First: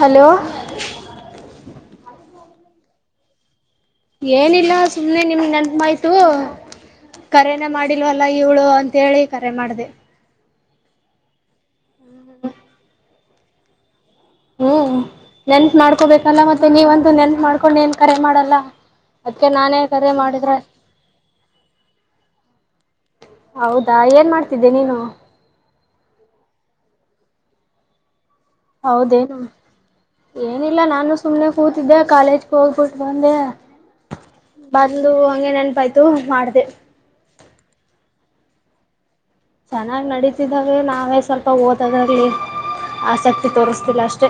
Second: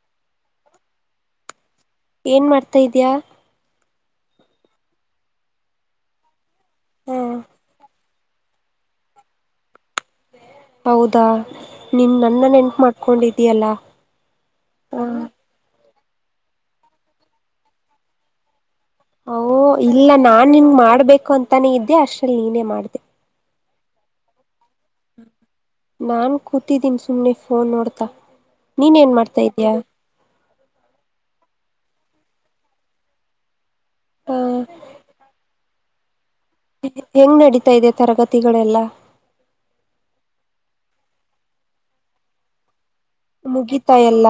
Hello ಏನ್ ಮಾಡ್ತಾ ಇದ್ಯಾ. ಏನಿಲ್ಲ ಸುಮ್ನೆ ನಿಮ್ ನೆಪ್ಮಾಯ್ತು ಹ ಕರೆನೆ ಮಾಡಿಲ್ವಲ್ಲ ಇವ್ಳು ಅಂತೇಳಿ ಕರೆ ಮಾಡ್ದೆ. ಹೌದಾ ನಿನ್ ನನ್ನ ನೆನ್ಪ್ ಮಾಡ್ಕೊಂಡಿದ್ ಡಿಯಲ್ಲ ಹು ನೆನ್ಪ್ ಮಾಡ್ ಕೋಬೇಕಲ್ಲ ಮತ್ತೆ ನೀವಂತೂ ನೆನ್ಪ್ ಮಾಡ್ಕೊಂಡು ಏನ್ ಕರೆ ಮಾಡಲ್ಲ. ಓ ಅದ್ಕ್ಕೆ ನಾನೇ ಇಲ್ಲ ಕರೆ ನಾನ್ ಮಾಡಿದ್ರೆ ನಿನ್ ಮಾಡ್ಬೇಕು ಅಂತಾನೇ ಇದ್ದೆ ಅಷ್ಟ್ರಲ್ಲಿ ನೀನೇ ಮಾಡ್ದೆ. ಹೌದಾ ಏನ್ ಮಾಡ್ ತಿದ್ದೆ ನೀನು. ನಾನ್ ಕೂತಿದೀನ್ ಸುಮ್ನೆ ಫೋನ್ ನೊಡ್ತಾ. ಹೌದೇನು, ಏನಿಲ್ಲ ನಾನು ಸುಮ್ನೆ ಕೂತ್ ತಿದ್ದ ಕಾಲೇಜ್ಗ ಹೋಗ್ಬುಟ್ ಬಂದೆ. ಹ ಬಂದು ಹಂಗೆ ನೆನ್ಪಾಯತ್ ತು ಮಾಡ್ ಹೆಂಗ್ ನಡೀತಾಯಿದೆ ತರಗತ್ ತಿಗಳೆಲ್ಲ. ಚೆನ್ನಾಗ್ ನಡತಿದವೆ ನಾವೇ ಸ್ವಲ್ಪ ಓದದ್ರಲ್ಲಿ. ಮುಗೀತ ಎಲ್ಲ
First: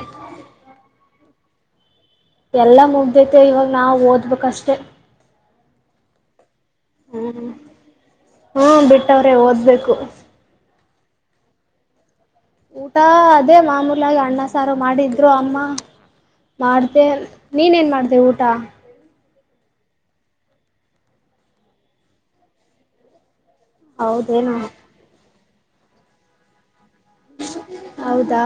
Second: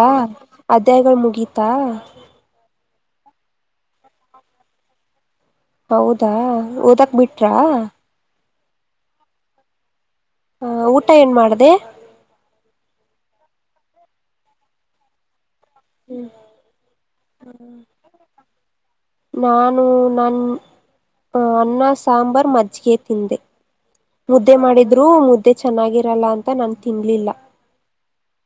ಅದ್ಯಾಯಗಳ್ ಮುಗಿತ್ ತ್ತ. ಎಲ್ಲ ಮುಗ್ದೈತೆ ಇವಾಗ್ ನಾವ್ ಓದ್ಬೇಕಷ್ಟೇ. ಹೌದಾ ಓದಕ್ ಬಿಟ್ರಾ. ಹ ಬಿಟ್ಟವ್ರೆ ಓದ್ಬೇಕು. ಅ ಊಟ ಏನ್ ಮಾಡ್ದ. ಊಟ ಅದೇ ಮಾಮೂಲಾಗ್ ಅಣ್ಣ ಸಾರು ಮಾಡಿದ್ರು ಅಮ್ಮ. ಮಾಡ್ದೆ ನೀನ್ ಏನ್ ಮಾಡ್ದೆ ಊಟ. ನಾನು ನನ್ ಅನ್ನ ಸಾಂಬಾರ್ ಮಜ್ಗೆ ತಿಂದೆ. ಮುದ್ದೆ ಹೌದೇನು ಮಾಡಿದ್ರು ಮುದ್ ದ್ದೆ ಚೆನ್ನಾಗಿರಲ್ಲ ಅಂತ ನನ್ ಹೌದಾ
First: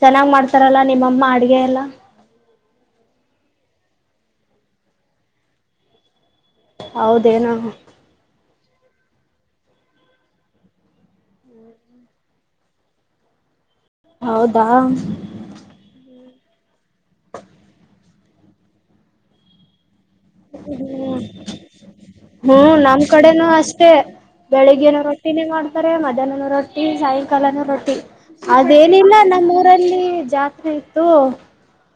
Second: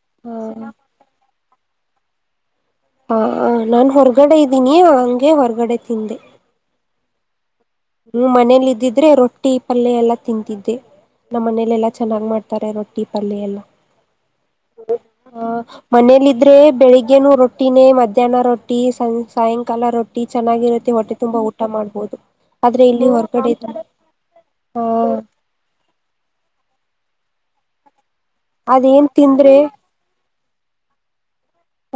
ಚೆನ್ನಾಗ್ ಹ ಮಾಡ್ತಾರಲ್ಲ ನಿಮ್ಮಮ್ಮ ಅಡ್ಗೆ ಎಲ್ಲ. ಹ ನಾನ್ ಹೊರ್ಗಡೆ ಇದ್ದೀನಿ ಹಂಗೆ ಹೊರ್ಗಡೆ ತಿಂದೆ. ಹೌದೇನು ಹ್ಮ್ ಮನೇಲಿ ಇದ್ದಿದ್ರೆ ರೊಟ್ಟಿ ಪಲ್ಯ ಎಲ್ಲಾ ತಿಂತಿದ್ದೆ ನಮ್ಮ್ ಮನೇಲೆಲ್ಲಾ ಚೆನ್ನಾಗ್ ಮಾಡ್ತಾರೆ ರೊಟ್ಟಿ ಪಲ್ಯ ಎಲ್ಲ. ಹೌದಾ ಹ್ಮ್ ಹ ಮನೆಲಿದ್ ದ್ರೆ ಬೆಳಿಗ್ಗೆನು ರೊಟ್ಟಿನೇ ಮಧ್ಯಾಹ್ನ ರೊಟ್ಟಿ ಸನ್ ಸಾಯಂಕಾಲ ರೊ ಟ್ಟಿ ಚೆನ್ನಾಗಿರುತ್ತೆ ಹೊಟ್ಟೆ ತುಂಬಾ ಊಟ ಮಾಡ್ಬೋದು. ಹ್ಮ ಆದ್ರೆ ನಮ್ಮ್ ಇಲ್ಲಿ ಕಡೆನೂ ಹೊರಗಡೆ ಅಷ್ಟೇ ಹ ಬೆಳಿಗ್ಗೆನು ರೊಟ್ಟಿನೇ ಮಾಡ್ತಾರೆ ಮಧ್ಯಾಹ್ನನು ರೊಟ್ಟಿ ಸಾಯಂಕಾಲನು ರೊಟ್ಟಿ. ಅದೇನ್ ಅದೇನಿಲ್ಲ ನಮ್ಮ್ ತಿಂದ್ರೆ ಊರಲ್ಲಿ ಜಾತ್ ರಿತು.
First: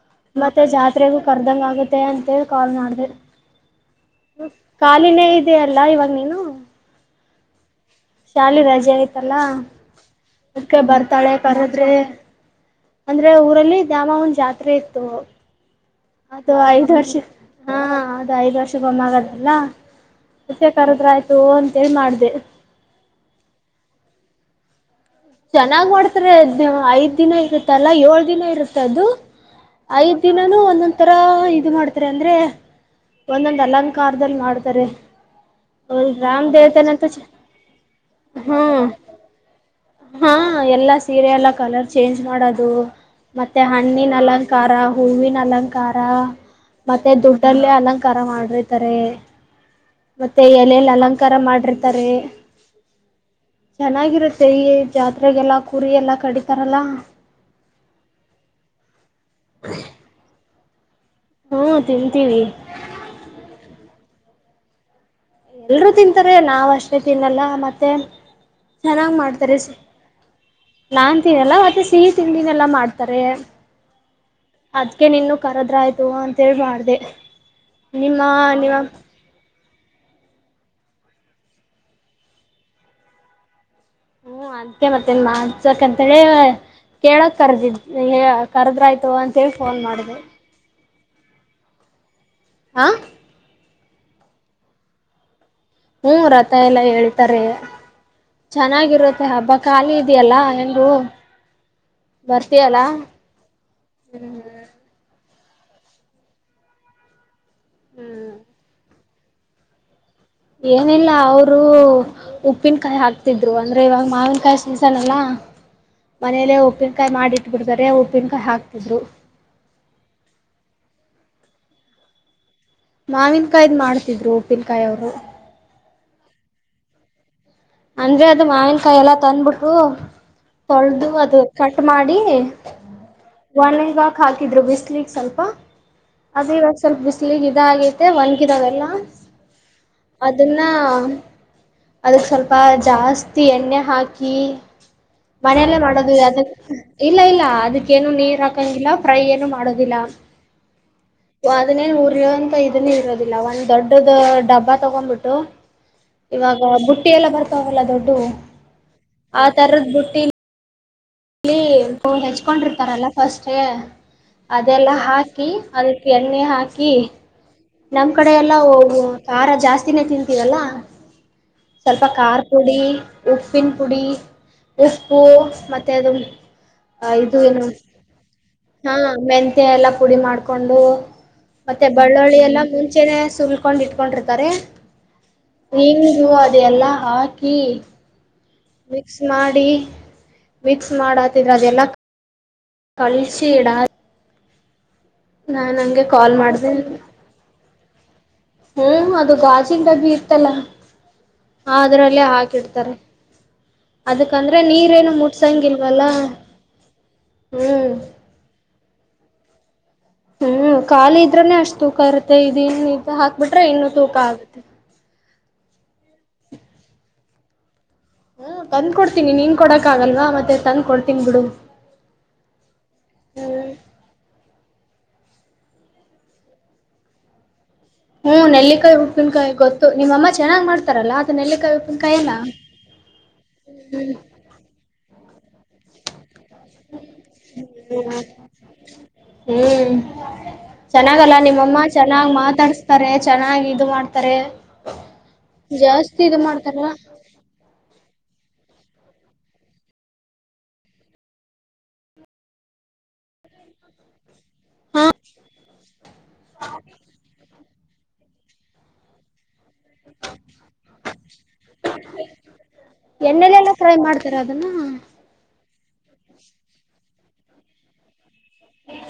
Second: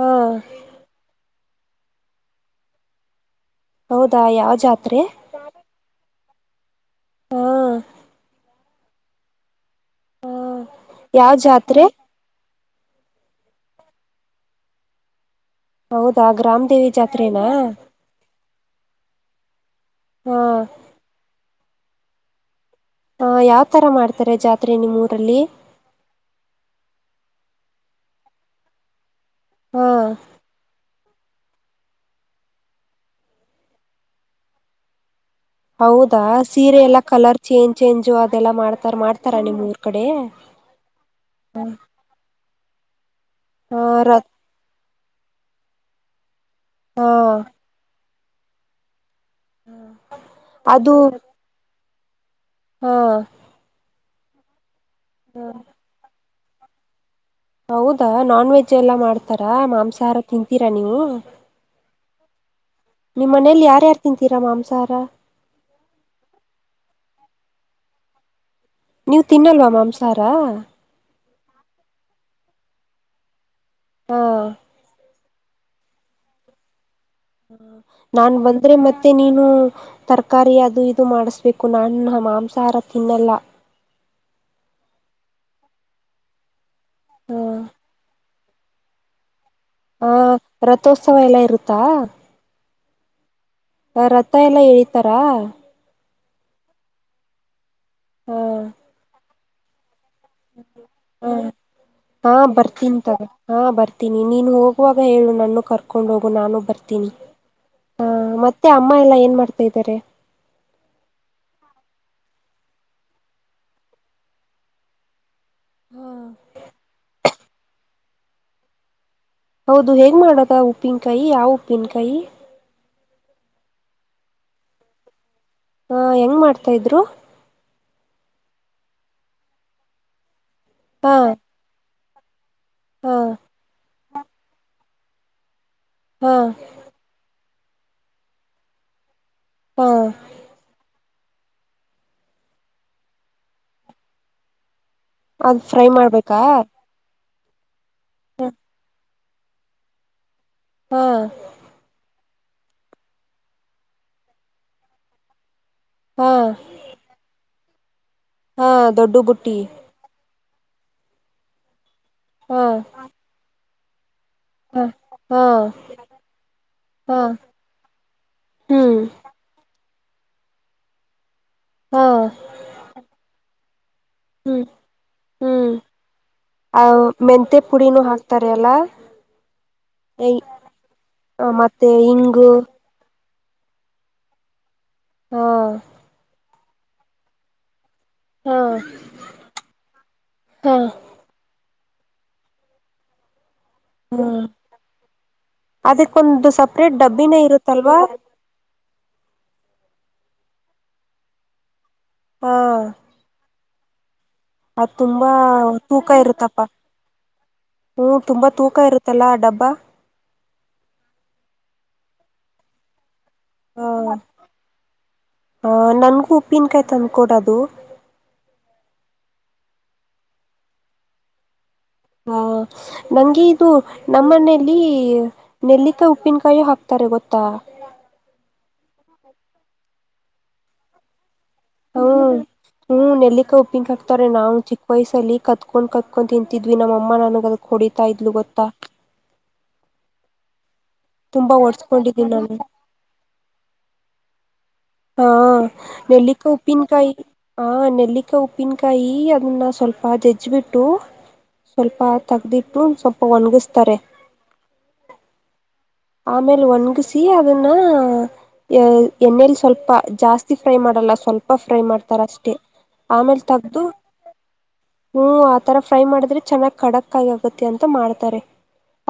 ಹಾ ಮತ್ತೆ ಜಾತ್ರೆಗು. ಕರ್ದಂಗ್ ಆಗುತ್ತೆ ಅಂತೇಳ್ ಕಾಲ್ ಮಾಡ್ದೆ. ಹೌದಾ ಯಾವ ಜಾತ್ರೆ ಕಾಲಿನೇ ಇದ್ಯಲ್ಲ ಇವಾಗ್ ನೀನು. ಹಾ ಅಲ್ಲಿ ರಜೆ ಆಯ್ತಲ್ಲಾ. ಹ ಅದ್ಕ ಬರ್ತಾಳೆ ಯಾವ ಜಾತ್ರೆ ಕರದ್ರೆ. ಅಂದ್ರೆ ಊರಲ್ಲಿ ದ್ಯಾಮನ್ ಜಾತ್ರೆ ಇತ್ತು. ಹೌದಾ ಅದು ಗ್ರಾಮ ದೇವಿ ಐದ್ ವರ್ಷ ಜಾತ್ರೆನಾ ಹಾ ಅದು ಐದ್ ವರ್ಷ ಒಮ್ಮೆ ಆಗದ್ ಅಲ್ಲ. ಹಾ ಹುಸೆ ಕರುದ್ರ್ ಆಯ್ತು ಅಂ ಸೆಲ್ ಮಾಡ್ದೆ. ಹ ಯಾವ್ ತರ ಮಾಡ್ತಾರೆ ಜಾತ್ರೆ ನಿಮ್ ಚೆನ್ನಾಗ್ ಮಾಡ್ತಾರೆ ದಿ ಐದ್ ದಿನ ಇರುತ್ ತಲಾ ಓಳ್ ದಿನ ಇರುತದು. ಹಾ ಐದ್ ದಿನಾನು ಒಂನೋನ್ ಒಂತರ ಇದು ಮಾಡ್ತಾರೆ ಅಂದ್ರೆ ಒಂದೊಂದ್ ಅಲಂಕಾರ್ದಲ್ ಮಾಡ್ತಾರೆ. ಹೌದಾ ರಾಮ್ ಸೀರೆ ಎಲ್ಲಾ ದೇವತೆನಂತೂ ಕಲರ್ ಚೇಂಜ್ ಚೇಂಜು ಅದೆಲ್ಲ ಹ್ಮ್ ಮಾಡ್ತಾರ್ ಮಾಡ್ತಾರ ನಿಮ್ಮೂರ್ ಕಡೆ ಹಾ ಎಲ್ಲಾ ಸೀರೆ ಎಲ್ಲಾ ಕಲರ್ ಚೇಂಜ್ ಮಾಡ್ ಮಾಡದು. ಮತ್ತೆ ಹ ಹಣ್ಣಿನ್ ರ ಅಲಂಕಾರ. ಹೂವಿನ್ ಅಲಂಕಾರ. ಹಾ ಮತ್ತೆ ದುಡ್ಡಲ್ಲೆ ಅಲಂಕ್ ಕರ ಮಾಡಿರ್ತರೆ. ಮತ್ತೆ ಎಲೆಲ್ ಅಲಂಕಾರ ಮಾಡ್ರ್ ತರೇ. ಹೊ. ತು ಚೆಯೇದ್. ಜಾತ್ರೆಗೆಲ್ಲ ಕುರಿ ಎಲ್ಲ ಕಡಿತ್ ತರಲ್ಲ. ಹೌದಾ ನಾನ್ ವೆಜ್ ಎಲ್ಲಾ ಮಾಡ್ತಾರಾ ಮಾಂಸಾಹಾರ ತಿಂ ತಿರಾ ನೀವು. ಹುಂ ತಿಂತೀವಿ. ನಿಮ್ಮ್ ಮನೇಲ್ ಯಾರ್ಯಾರ್ ತಿಂತೀರ ಮಾಂಸಹಾರ. ಎಲ್ರೂ ತಿಂತಾರೆ ನಾವ್ ಅಷ್ಟೇ ತಿನ್ನಲ್ಲ ಮತ್ತೆ. ಚೆನ್ನಾಗ್ ನೀವ್ ತಿನ್ನಲ್ವ ಮಾಂಸಹಾರ. ತಿವ್ ಎಲ್ಲಾ ಮತ್ತೆ ಸಿಹಿ ತಿಂಡಿನೆಲ್ಲಾ ಮಾಡ್ತಾರೆ. ಹಾ ಅದ್ಕೆ ನಿನ್ನು ಕರೆದ್ರಾಯ್ತು ಅಂತ್ ಹೇಳ್ ಮಾಡ್ದೆ. ಹ ನಿಮ್ಮ ನಾನ್ ಬಂದ್ರೆ ನಿಮ್ಮ ಮತ್ತೆ ನೀನು ತರ್ ಕಾರಿ ಅದು ಇದು ಮಾಡಿಸ್ಬೇಕು ನಾನ್ ಮಾಂಸಾಹಾರ ತಿನ್ನಲ್ಲ. ಹ್ಮ್ ಅದ್ಕೆ ಮತ್ತೇನ್ ಮಾಡ್ಸಕ್ ಅಂತೇಳಿ. ಕೇಳಕ್ ಹಾ ಕರೆದಿದ್ದೆ ಹೇಯ ಕರ್ದ್ರಾಯ್ತು ಅಂತ್ ತೆಳ್ ಫೋನ್ ಮಾಡ್ದೆ. ಥೋತ್ಸವ ಎಲ್ಲ ಇರುತ್ತಾ. ಆ ಅ ರಥ ಎಲ್ಲಾ ಏಳಿತರ. ಹು ರಥ ಎಲ್ಲಾ ಏಳಿತಾರೆ. ಚೆನ್ನಾಗಿರುತ್ ಹೆ ಹಬ್ಬಾ ಕಾಲಿ ಹಾ ಹಾ ಬರ್ತೀಯಲ್ಲ ಬರ್ತೀನ್ ತಗೋ ಹಾ ಬರ್ತೀನಿ ನೀನು ಹೋಗುವಾಗ ಹೇಳು ನನ್ನು ಕರ್ಕೊಂಡ್ ಹೋಗು ನಾನು ಬರ್ತೀನಿ. ಆ ಹ್ಮ್ ಮತ್ತೆ ಅಮ್ಮ ಎಲ್ಲ ಏನ್ ಮಾಡ್ತೈದರೆ. ಏನಿಲ್ಲ ಅವ್ರು ಉಪ್ಪಿನ್ಕಾಯ್ ಹಾಕ್ತಿದ್ರು ಅಂದ್ರೆ ಇವಾಗ್ ಮಾವಿನ್ಕಾಯ್ ಸೀಸನ್ ಅಲ್ಲಾ. ಹ ಮನೇಲೆ ಉಪ್ಪಿನ್ಕಾಯ್ ಮಾಡಿಟ್ ಬಿಡ್ದರೆ ಉಪ್ಪಿನ್ಕಾಯ್ ಹಾಕ್ತಿದ್ರು. ಹೌದು ಹೆಂಗ್ ಮಾಡದ್ ಅ ಉಪ್ಪಿನ್ಕಾಯಿ ಯಾವ್ ಉಪ್ಪಿನ್ಕಾಯಿ. ಮಾವಿನ್ಕಾಯ್ದ್ ಮಾಡ್ತಿದ್ರು ಉಪ್ಪಿನ್ಕಾಯ್ ಅವ್ರು. ಆ ಹೆಂಗ್ ಮಾಡ್ತಾ ಇದ್ರು. ಅಂದ್ರೆ ಅದು ಮಾವನ್ಕಾಯ್ ಎಲ್ಲಾ ತಂದ್ಬುಟ್ಟು ತೊಳದು ಹಾ ಅದು ಕಟ್ ಮಾಡ್ ನಿ ಹಾ ಒಣಿಗಾಕ್ ಹಾಕಿದ್ರು ಬಿಸ್ಲಿಗ್ ಸ್ವಲ್ಪ ಹಾ ಅದ್ ಇವಾಗ್ ಸ್ವಲ್ಪ ಬಿಸ್ಲಿಗ್ ಇದ್ ಇದ್ ಆಗೈತೆ ಒಣ್ಕಿರವೆಲ್ಲ. ಹಾ ಅದುನ್ನ ಅದ್ಕ್ ಸ್ವಲ್ಪ ತುಪ್ಪ ಜಾಸ್ತಿ ಎಣ್ಣೆ ಹಾಕಿ ಅದ್ ಮನೆಯಲ್ಲೇ ಫ್ರೈ ಮಾಡದು ಮಾಡ್ಬೇಕಾ ಯಾವುದುಕ್ ಇಲ್ಲ ಇಲ್ಲ ಅದು ಅದಕ್ಕೇನು ನೀರು ಹಾಕೋಂಗಿಲ್ಲ ಫ್ರೈ ಏನು ಮಾಡೋದಿಲ್ಲ ಹಾ ಅದು ಏನು ಉರಿಯೋ ಇದನ್ನ ಇರೋದಿಲ್ಲ ಒಂದ್ ದೊಡ್ಡದ ಡಬ್ಬಾ ತಗೋ ಬಿಟ್ಟು ಹಾ ಇವಾಗ ಬುಟ್ಟಿ ಎಲ್ಲ ಬರ್ ತ ಹೊಲ್ಲ ದೊಡ್ಡ ಹಾ ದೊಡ್ಡು ಆ ಬುಟ್ಟಿ ತರದ ಬುಟ್ಟಿಲಿ ಕ್ಲೀನ್ ಹಾ ಹೆಚ್ಕೊಂಡಿರ್ತಾರಲ್ಲ ಫಸ್ಟ್ ಹಾ ಅದೆಲ್ಲ ಹಾ ಹಾಕಿ ಅದಕ್ಕೆ ಎಣ್ಣೆ ಹಾಕಿ ಹಾ ನಮ್ ಕಡೆ ಎಲ್ಲ ಹ್ಮ್ ಖಾರ ಜಾಸ್ತಿ ತಿನದ್ ತಿಂತೀರಲ್ಲ ಸ್ವಲ್ಪ ಹಾ ಖಾರ್ ಪುಡಿ ಉಪ್ಪಿನ ಪುಡಿ ಹ್ಮ್ ಉಪ್ಪು ಹ್ಮ್ ಮತ್ ಹ ಆ ಇದು ಮೆಂತೆ ಎನು ಪುಡಿನೂ ಹಾಕ್ತಾರೆ ಅಲ್ಲಾ ಹ ಮೆಂತೆ ಎಲ್ಲ ಪುಡಿ ಮಾಡಕೊಂಡು ಮತ್ತೆ ಬಳ್ಳುಳ್ಳಿ ಎಲ್ಲ ಮುಂಚೆ ಸುಲ್ಕೊಂಡ್ ಇಟ್ಕೊಂಡಿರ್ತಾರೆ ಹಾ ನೀನ್ ಹ ಅ ಅದೆ ಎಲ್ಲಾ ಹಾಕಿ ಹಾ ಮಿಕ್ಸ್ ಮಾಡಿ ಹಾ ಮಿಕ್ಸ್ ಮಾಡತಿದ್ ಅದೆಲ್ಲ ಕಾಲಜ್ ತೀಡಿ ಹ್ಮ್ ನಾನ ಹಂಗೆ ಕಾಲ್ ಅದಕ್ಕೊಂದು ಮಾಡ್ದೇ ಸಪ್ರೇಟ್ ಡಬ್ಬಿನೇ ಇರುತ್ತಲ್ವಾ ಹ್ಮ ಅದು ಗಾಜಿನ ಡಬ್ಬಿ ಇ ಇತ್ತಲ ಅದ್ರಲ್ಲೇ ಹಾ ಹಾಕಿಡ್ತಾರೆ ಅದಕಂದ್ರೆ ಅದ್ ನೀರೇನು ತುಂಬಾ ಮುಟ್ಸಂಗಿಲ್ವಲ್ಲ ತೂಕ ಇರುತ್ತಪ್ಪ ಹ್ಮ್ ಹ್ಮ ತುಂಬಾ ತೂಕ ಇರುತ್ತಲ್ಲಾ ಡಬ್ಬ ವಹ ಹ್ಮ್ ಖಾಲಿ ಇದ್ರನೆ ಅಷ್ಟ್ ತೂಕ ಇರುತ್ತೆ ಇದನ್ ಹಾಕ್ಬಿಟ್ರೆ ಇನ್ನು ತೂಕ ಆಗುತ್ತೆ ಆ ನನ್ಗೂ ಉಪ್ಪಿನಕಾಯ್ ತಂದ್ಕ ಕೊಡದು ಹ್ಮ ತಂದ್ ಕೊಡ್ತೀನಿ ನೀನ್ ಕೊಡಕ್ಗಲ್ವಾ ಮತ್ತೆ ತಂದ್ ಕೊಡ್ತೀನಿ ಬಿಡು ಹು ನಂಗೆ ಇದು ಹ್ಮ್ ನಮ್ಮನೆ ಇಲ್ಲಿ ನೆಲ್ಲಿಕಾಯ್ ಉಪ್ಪಿನ್ಕಾಯು ಹಾಕ್ತಾರೆ ಗೊತ್ತಾ. ಹು ನೆಲ್ಲಿಕಾಯ್ ಉಪ್ಪಿನ್ಕಾಯ್ ಗೊತ್ತು ನಿಮ್ ಅಮ್ಮ ಚೆನ್ನಾಗ್ ಮಾಡ್ತಾರಲ್ಲ ಅದು ನೆಲ್ಲಿಕಾಯಿ ಹೌ ಉಪ್ಪಿನಕಾಯಿ ಅಲ್ಲ ಹ್ಮ್ ನೆಲ್ಲಿಕಾಯ್ ಉಪ್ಪಿನ್ಕಾಯ್ ಹಾಕ್ತಾರೆ ನಾವ್ ಚಿಕ್ಕ ವಯ್ಸಲ್ಲಿ ಕದ್ಕೊಂಡ್ ಕದ್ಕೊಂಡ್ ತಿಂ ದ್ವಿ ನಮ್ ಅಮ್ಮ ನನಗ್ ಅದ್ಕ್ ಹೊಡಿತಾ ಇದ್ಲು ಗೊತ್ತಾ. ಚೆನ್ನಾಗಲ್ಲಾ ತುಂಬಾ ನಿಮ್ಮಮ್ಮ ಒಡ್ಸ್ಕೊಂಡಿದ್ದೀನಿ ಚೆನ್ನಾಗ್ ನಾನು ಮಾತಾಡ್ಸ್ತಾರೆ ಚೆನ್ನಾಗಿ ಇದ್ ಮಾಡ್ತಾರೆ. ಹಾ ಜಾಸ್ತಿ ಇದು ನೆಲ್ಲಿಕಾಯ್ ಮಾಡ್ತಾರಲ್ಲ ಉಪ್ಪಿನ್ಕಾಯಿ ಹಾ ನೆಲ್ಲಿಕ ಉಪ್ಪಿನ್ ಕಾಯಿ ಅದನ್ನ ಸ್ವಲ್ಪ ಜಜ್ಬಿಟ್ಟು ಸ್ವಲ್ಪ ತಗ್ದಿಟ್ಟು ಸ್ವಲ್ಪ ಒಣ್ಗುಸ್ತಾರೆ. ಹಾ ಆಮೇಲ್ ಒನ್ಗುಸಿ ಅದನ್ನ. ಯ ಏನೆಲ್ ಸ್ ಸ್ವಲ್ಪ ಜಾಸ್ತಿ ಫ್ರೈ ಮಾಡಲ್ಲ ಸ್ವಲ್ಪ ಫ್ರೈ ಮಾಡ್ತಾರ್ ಅಷ್ಟೇ ಆಮೇಲ್ ಎಣ್ಣೆಲೆಲ್ಲ ತಗ್ದು ಫ್ರೈ ಮಾಡ್ತಾರ ಅದನ್ನ ಹೂ ಆತರ ಫ್ರೈ ಮಾಡಿದ್ರೆ ಚೆನ್ನಾಗ್ ಕಡಕ್ ಕಾಯ್ ಆಗುತ್ತೆ ಅಂತ ಮಾಡ್ತಾರೆ.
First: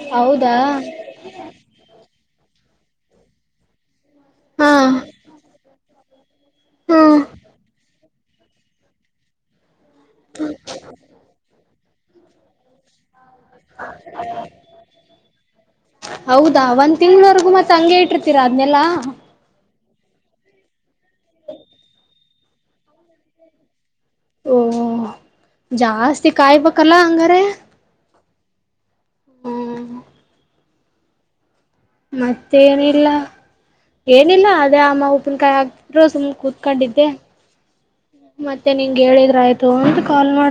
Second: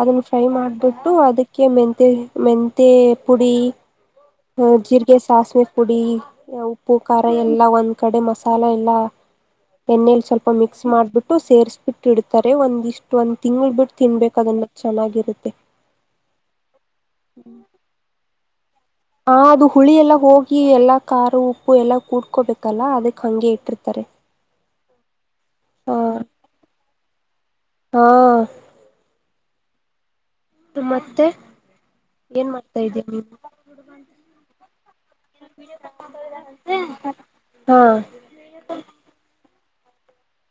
ಅದನ್ನ ಫ್ರೈ ಹೌದಾ ಮಾಡ್ಬುಟ್ಟು ಅದಕ್ ಮೆಂತೆ ಮೆಂತೆ ಪುಡಿ. ಹು ಹಾ ಜೀರ್ಗೆ ಸಾಸ್ವೆ ಪುಡಿ ಉಪ್ಪು ಹ್ಮ್ ಖಾರ ಎಲ್ಲ ಒಂದ್ ಕಡೆ ಮಸಾಲ ಎಲ್ಲ. ಎಣ್ಣೇಲ್ ಸ್ವಲ್ಪ ಮಿಕ್ಸ್ ಮಾಡ್ಬುಟ್ಟು ಸೇರ್ಸ್ ಬಿಟ್ ಇಡ್ತಾರೆ ಒಂದಿಷ್ ಚೆನ್ನಾಗಿರುತ್ತೆ. ಹೌದಾ ಒಂದ್ ತಿಂಗ್ಳವರ್ಗು ಮತ್ತ ಹಂಗೆ ಇಟ್ಟಿರ್ತೀರಾ ಅದ್ನೆಲ್ಲಾ. ಹಾ ಇದು ಹುಳಿ ಎಲ್ಲ ಹೋಗಿ ಎಲ್ಲಾ ಕಾರು ಉಪ್ಪು ಎಲ್ಲ ಕೂಡ್ಕೊಬೇಕಲ್ಲ ಅದಕ್ಕೆ ಹಂಗೆ ಇಟ್ಟಿರ್ತಾರೆ. ಓ ಹಾ ಜಾಸ್ತಿ ಕಾಯ್ಬೇಕಲ್ಲ ಹಂಗರೆ. ಹಾ ಹ್ಮ್ ನಿಮ್ಮತ್ತೆ ಮತ್ತೆ ಏನಿಲ್ಲ ಏನಿಲ್ಲ ಅದೇ ಅಮ್ಮ ಉಪ್ಪನ್ಕಾಯ್ ಹಾಕ್ತಿದ್ರು ಸುಮ್ ಕೂತ್ಕೊಂಡಿದ್ದೆ ಹಾ ಮತ್ತೆ ನಿಂಗ್ ಹೇಳಿದ್ರ್ ಆಯ್ತು ತು ಅಂತ್ ಕಾಲ್ ಮಾಡ್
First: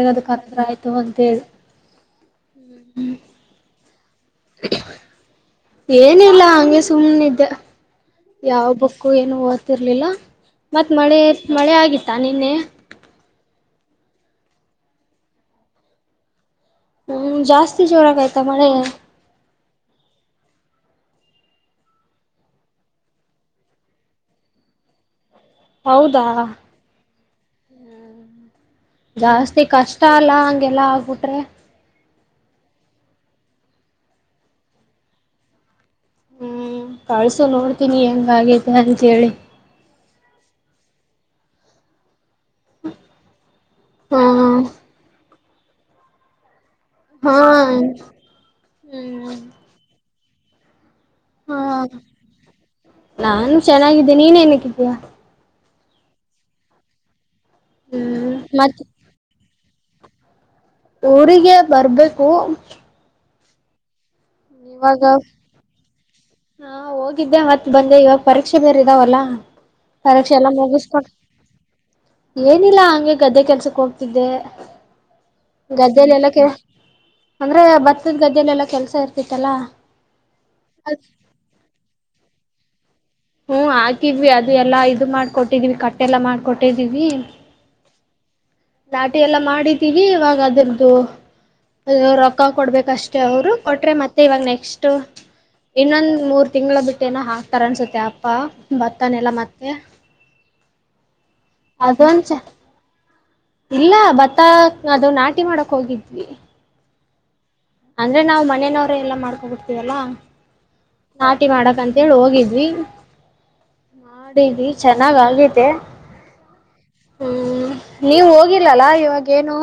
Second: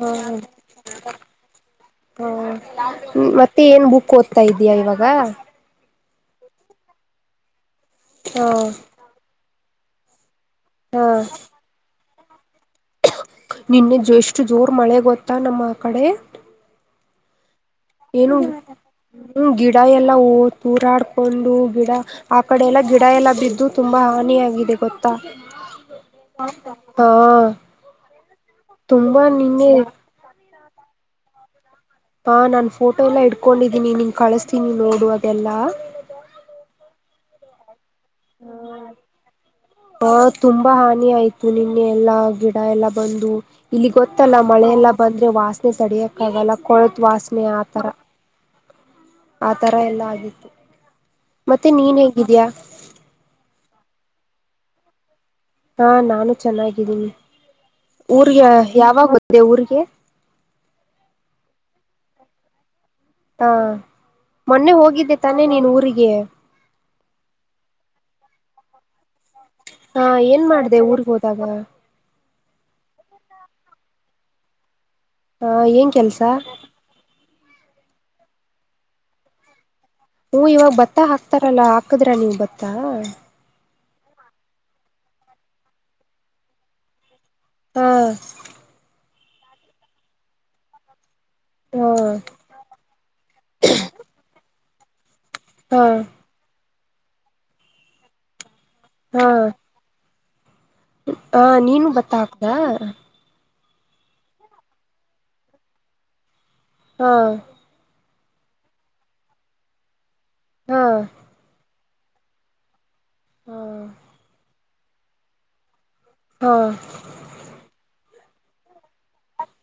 ಹ ಅಂತೇಳಿ ಹ ಮತ್ತೆ ಏನ್ ಬುಕ್ ತ್ತ ಇದ್ಯಾ ಇವಾಗ. ಏನಿಲ್ಲಾ ಹಂಗೆ ಸುಮ್ನ ಇದ್ದೆ. ಹಾ ಯಾವ್ ಬುಕ್ಕು ಏನು ಓದ್ ತಿರ್ಲಿಲ್ಲ. ಮತ್ ಹಾ ಮಳೆ ಮಳೆ ಆಗಿತ್ ತಾನಿನೆ. ನಿನ್ನೆ ಜೆಷ್ಟು ಜೋರ್ ಮಳೆ ಗೊತ್ತಾ ನಮ್ಮ ಕಡೆ. ಹ್ಮ್ ಜಾಸ್ ಏನು ಹ್ಮ ಗಿಡ ಎಲ್ಲಾ ಓ ತೂರಾಡ್ ಕೊಂಡು ಗಿಡ ಆ ಕಡೆ ಎಲ್ಲಾ ಗಿಡ ಎಲ್ಲ ಬಿದ್ದು ತುಂಬಾ ಹಾನಿಯಾಗಿದೆ ಗೊತ್ತಾ. ಹೌದಾ ಹಾ ತುಂಬಾ ನಿನ್ನೆ ಎಲ್ಲ ಆಗ್ಬಿಟ್ರೆ. ಹಾ ನಾನ್ ಫೋಟೋ ಎಲ್ಲ ಇಡ್ಕೊಂಡಿದ್ದೀನಿ ನಿನ್ ಕಳಸ್ತೀನಿ ನೋಡು ಅದೆಲ್ಲಾ. ಹ್ಮ್ ಕಳ್ಸೋ ನೋಡ್ ತಿನೀ ಹೆಂಗೇತ ಅಂತಂತೇಳಿ. ತು ನಿ ಎಲ್ಲ ಆಗಬೋಟ್ಟ್ ಎಲ್ಲ ಬಂದು ಇಲ್ಲಿ ಹಾ ಗೊತ್ತಲ್ಲ ಮಳೆಲ್ಲಾ ಬಂದ್ರೆ ವಾಸ್ತ. ತಡೆಯಕ್ಕಾಗಲ್ಲ. ಕೊಳತ್ ಹಾ ವಾಸನೆ ಆ ಥರ ಹ್ಮ್ ಆ ತರ ಎಲ್ಲಾ ಆಗಿತ್ತು. ಹಾ ಮತ್ತೆ ನೀನ್ ಹೇಗಿದೀಯಾ. ಚೆನ್ನಾಗಿದ್ದ ನೀನ ಹೆಂಗ್ ಇದಿಯಾ. ಹಾ ನಾನು ಚೆನ್ನಾಗಿದ್ದೀನಿ. ಹ್ಮ್ ಊರ್ಗೆ ಮತ್ ಯಾವಾಗ್ ಬಂರ್ತೀಯ ಊರಿಗೆ. ಊರಿಗೆ ಬರ್ಬೇಕು. ಹ. ಇವಾಗ ಹಾ ಹೋಗಿದ್ದೆ ಮತ್ತ ಬಂದೆ ಇವಾಗ. ಪರೀಕ್ಷೆ ಬೇರೆ ಇದಾವಲ್ಲ. ಹಾ ಪರೀಕ್ಷೆ ಏನ್ ಎಲ್ಲ ಮಾಡ್ದ ಮುಗಿಸ್ಕೊಂಡ ಊರ್ಗ್ ಹೋದಾಗ ಏನಿಲ್ಲ ಹಂಗೆ ಗದ್ದೆ ಕೆಲ್ಸ ಸಕೋಗ್ತಿದ್ದೆ ಹ ಏನ್ ಕೆಲ್ಸ. ಅಂದ್ರೆ ಭತ್ತದ ಗದ್ದಲ್ಲ ಎಲ್ಲಾ ಕೆಲ್ಸ ಇರ್ತತಿ ಇರುತ್ತಲ್ಲ. ಹೊ ಇವಾಗ ಭತ್ತ ಹಾಕ್ತಾರಲ್ಲ ಹಾಕದ್ರ ನೀವ್ ಭತ್ತ. ತ್ತಾ. ಹ ಹಾಕಿದ್ವಿ ಅದು ಎಲ್ಲಾ ಇದು ಮಾಡ್ಕೊಟ್ಟಿದೀವಿ ಕಟ್ಟೆಲ್ಲ ಮಾಡ್ಕೊಟ್ಟಿದೀವಿ. ಹಾ. ನಾಟಿ ಎಲ್ಲ ಮಾಡಿದ್ದೀವಿ ಇವಾಗ ಅದೃರ್ದು ಹಾ ಅ ರೊಕ್ಕ ಕೊಡ್ಬೇಕಷ್ಟೇ ಅವರು ಕೊಟ್ರೆ ಮತ್ತೆ ಇವಾಗ ನೆಕ್ಸ್ಟ್ ಟ್ಟ ಹಾ ಇನ್ನೊಂದ್ ಮೂರು ತಿಂಗಳ ಬಿಟ್ಟು ಹಾಕ್ತಾರಂನ್ಸುತ್ತೆ ಪಾ ಭತ್ತನೆೆಲ್ಲ ಮತ್ತೆ. ಆ ನೀನು ಬತ್ತ ಅದೊಂದ ಚ ಆಕ್ದ. ಇಲ್ಲ ಭತ್ತ ಅದು ನಾಟಿ ಮಾಡಕ್ ಹೋಗಿದ್ವಿ. ಹಾ ಅಂದ್ರೆ ನಾವ್ ಮನೆನವ್ರೆ ಎಲ್ಲಾ ಮಾಡ್ಕೊಬಿಡ್ತೀವಲ್ಲ. ಹಾ ನಾಟಿ ಮಾಡಕಂತ ಹೇಳಿ ಹೋಗಿದ್ವಿ ಹಾ ಮಾಡಿದ್ವಿ ಚೆನ್ನಾಗ್ ಆಗತೆ. ಹಾ ನೀವು ಹೋಗಿಲ್ಲಲ್ಲ ಇವಾಗೇನು.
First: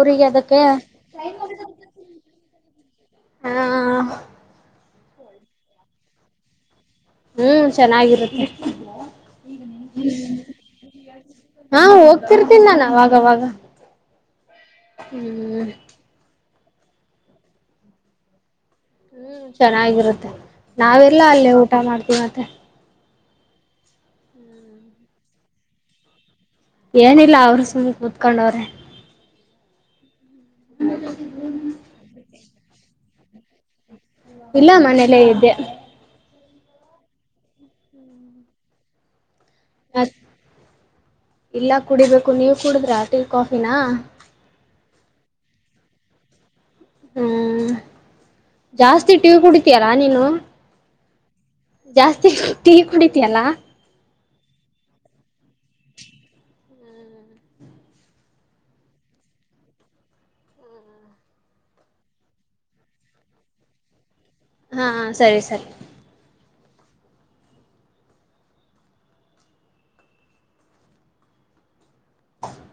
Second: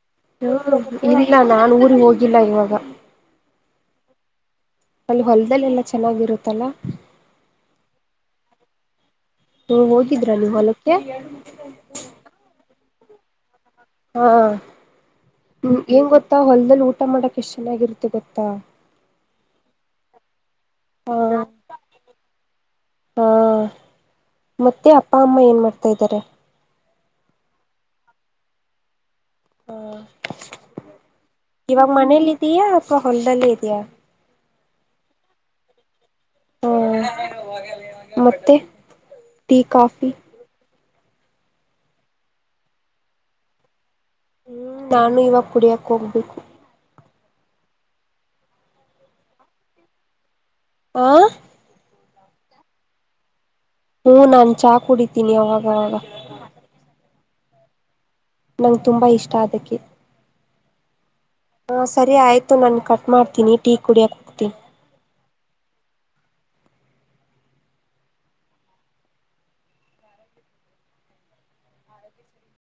ಊರಿಗೆ ಅದಕ್ಕೆ ಹ್ಮ ಇಲ್ಲ ನಾ ಊರಿಗೆ ಹೋಗಿಲ್ಲ ಇವಾಗ. ಹಾ ಅಲ್ಲಿ ಹೊಲದಲ್ಲೆಲ್ಲಾ ಚೆನ್ನಾಗಿರುತ್ತಲ್ಲ. ಹ್ಮ್ ಚೆನ್ನಾಗಿರುತ್ತೆ. ಹ್ಮ ಹೋಗಿದ್ರಾ ನೀವು ಹೊಲಕ್ಕೆ ಹಾ ಹೋಗ್ತಿರ್ತೀನಿ ನಾನು. ಅವಾಗವಾಗ. ಹಾ ಹ್ಮ್ ಎನ್ ಗೊತ್ತ ಹೊಲ್ ಅಲ್ಲಿ ಊಟ ಮಾಡಕ್ ಎಷ್ಟ್ ಚೆನ್ನಾಗಿರುತ್ತೆ ಗೊತ್ತಾ. ಹ್ಮ್ ಚೆನ್ನಾಗಿರುತ್ತೆ. ಹ ನಾವಿರ್ಲ್ಲಾ ಅಲ್ಲೇ ಊಟ ಮಾಡ್ತಿವಿ ಮತ್ತೆ. ಹಾ ಮತ್ತೆ ಅಪ್ಪ ಅಮ್ಮ ಏನ್ ಮಾಡ್ತಾ ಇದ್ದಾರೆ ಏನಿಲ್ಲ ಅವರು ಸುಮ್ಮ ಕುತ್ಕೊಂಡವ್ರೆ. ಹಾ [inaudible] ತಿಯ ಅತ್ವ ಹೊಲ್ಲೆ ಇದಿಯಾ ಇಲ್ಲ ಮನೇಲ್ಲೇ ಇದ್ದೆ. ಹ್ಮ್ ಮತ್ತೆ. Tea coffee. ಇಲ್ಲ ಕುಡಿಬೇಕು ನೀವ ಕುಡುದ್ರ ಟೀ ಕಾಫಿನ. ಹ್ಮ್ ನಾನು ಇವಾಗ ಕುಡಿಯಕ್ ಹೋಗ್ಬೇಕು. ಹ್ಮ್ ಜಾಸ್ತಿ ಟಿ ಕುಡಿತೀಯಾರಾ ನೀನು. ಆ. ಜಾಸ್ತಿ ಟೀ ಕುಡಿತಿಯಲ್ಲಾ. ಹ್ಮ ನಾನ್ ಚಾ ಕುಡಿತೀನಿ ಅವಾಗಾಗ. ನಂಗೆ ತುಂಬಾ ಇಷ್ಟ ಅದಕ್ಕೆ. ಹಾ ಸರಿ ಆಯ್ತು ನಾನ್ ಕಟ್ ಮಾಡ್ತೀನಿ ಟೀ ಕುಡಿಯಕ. ಹಾ ಸರಿ ಸರ್. [inaudible]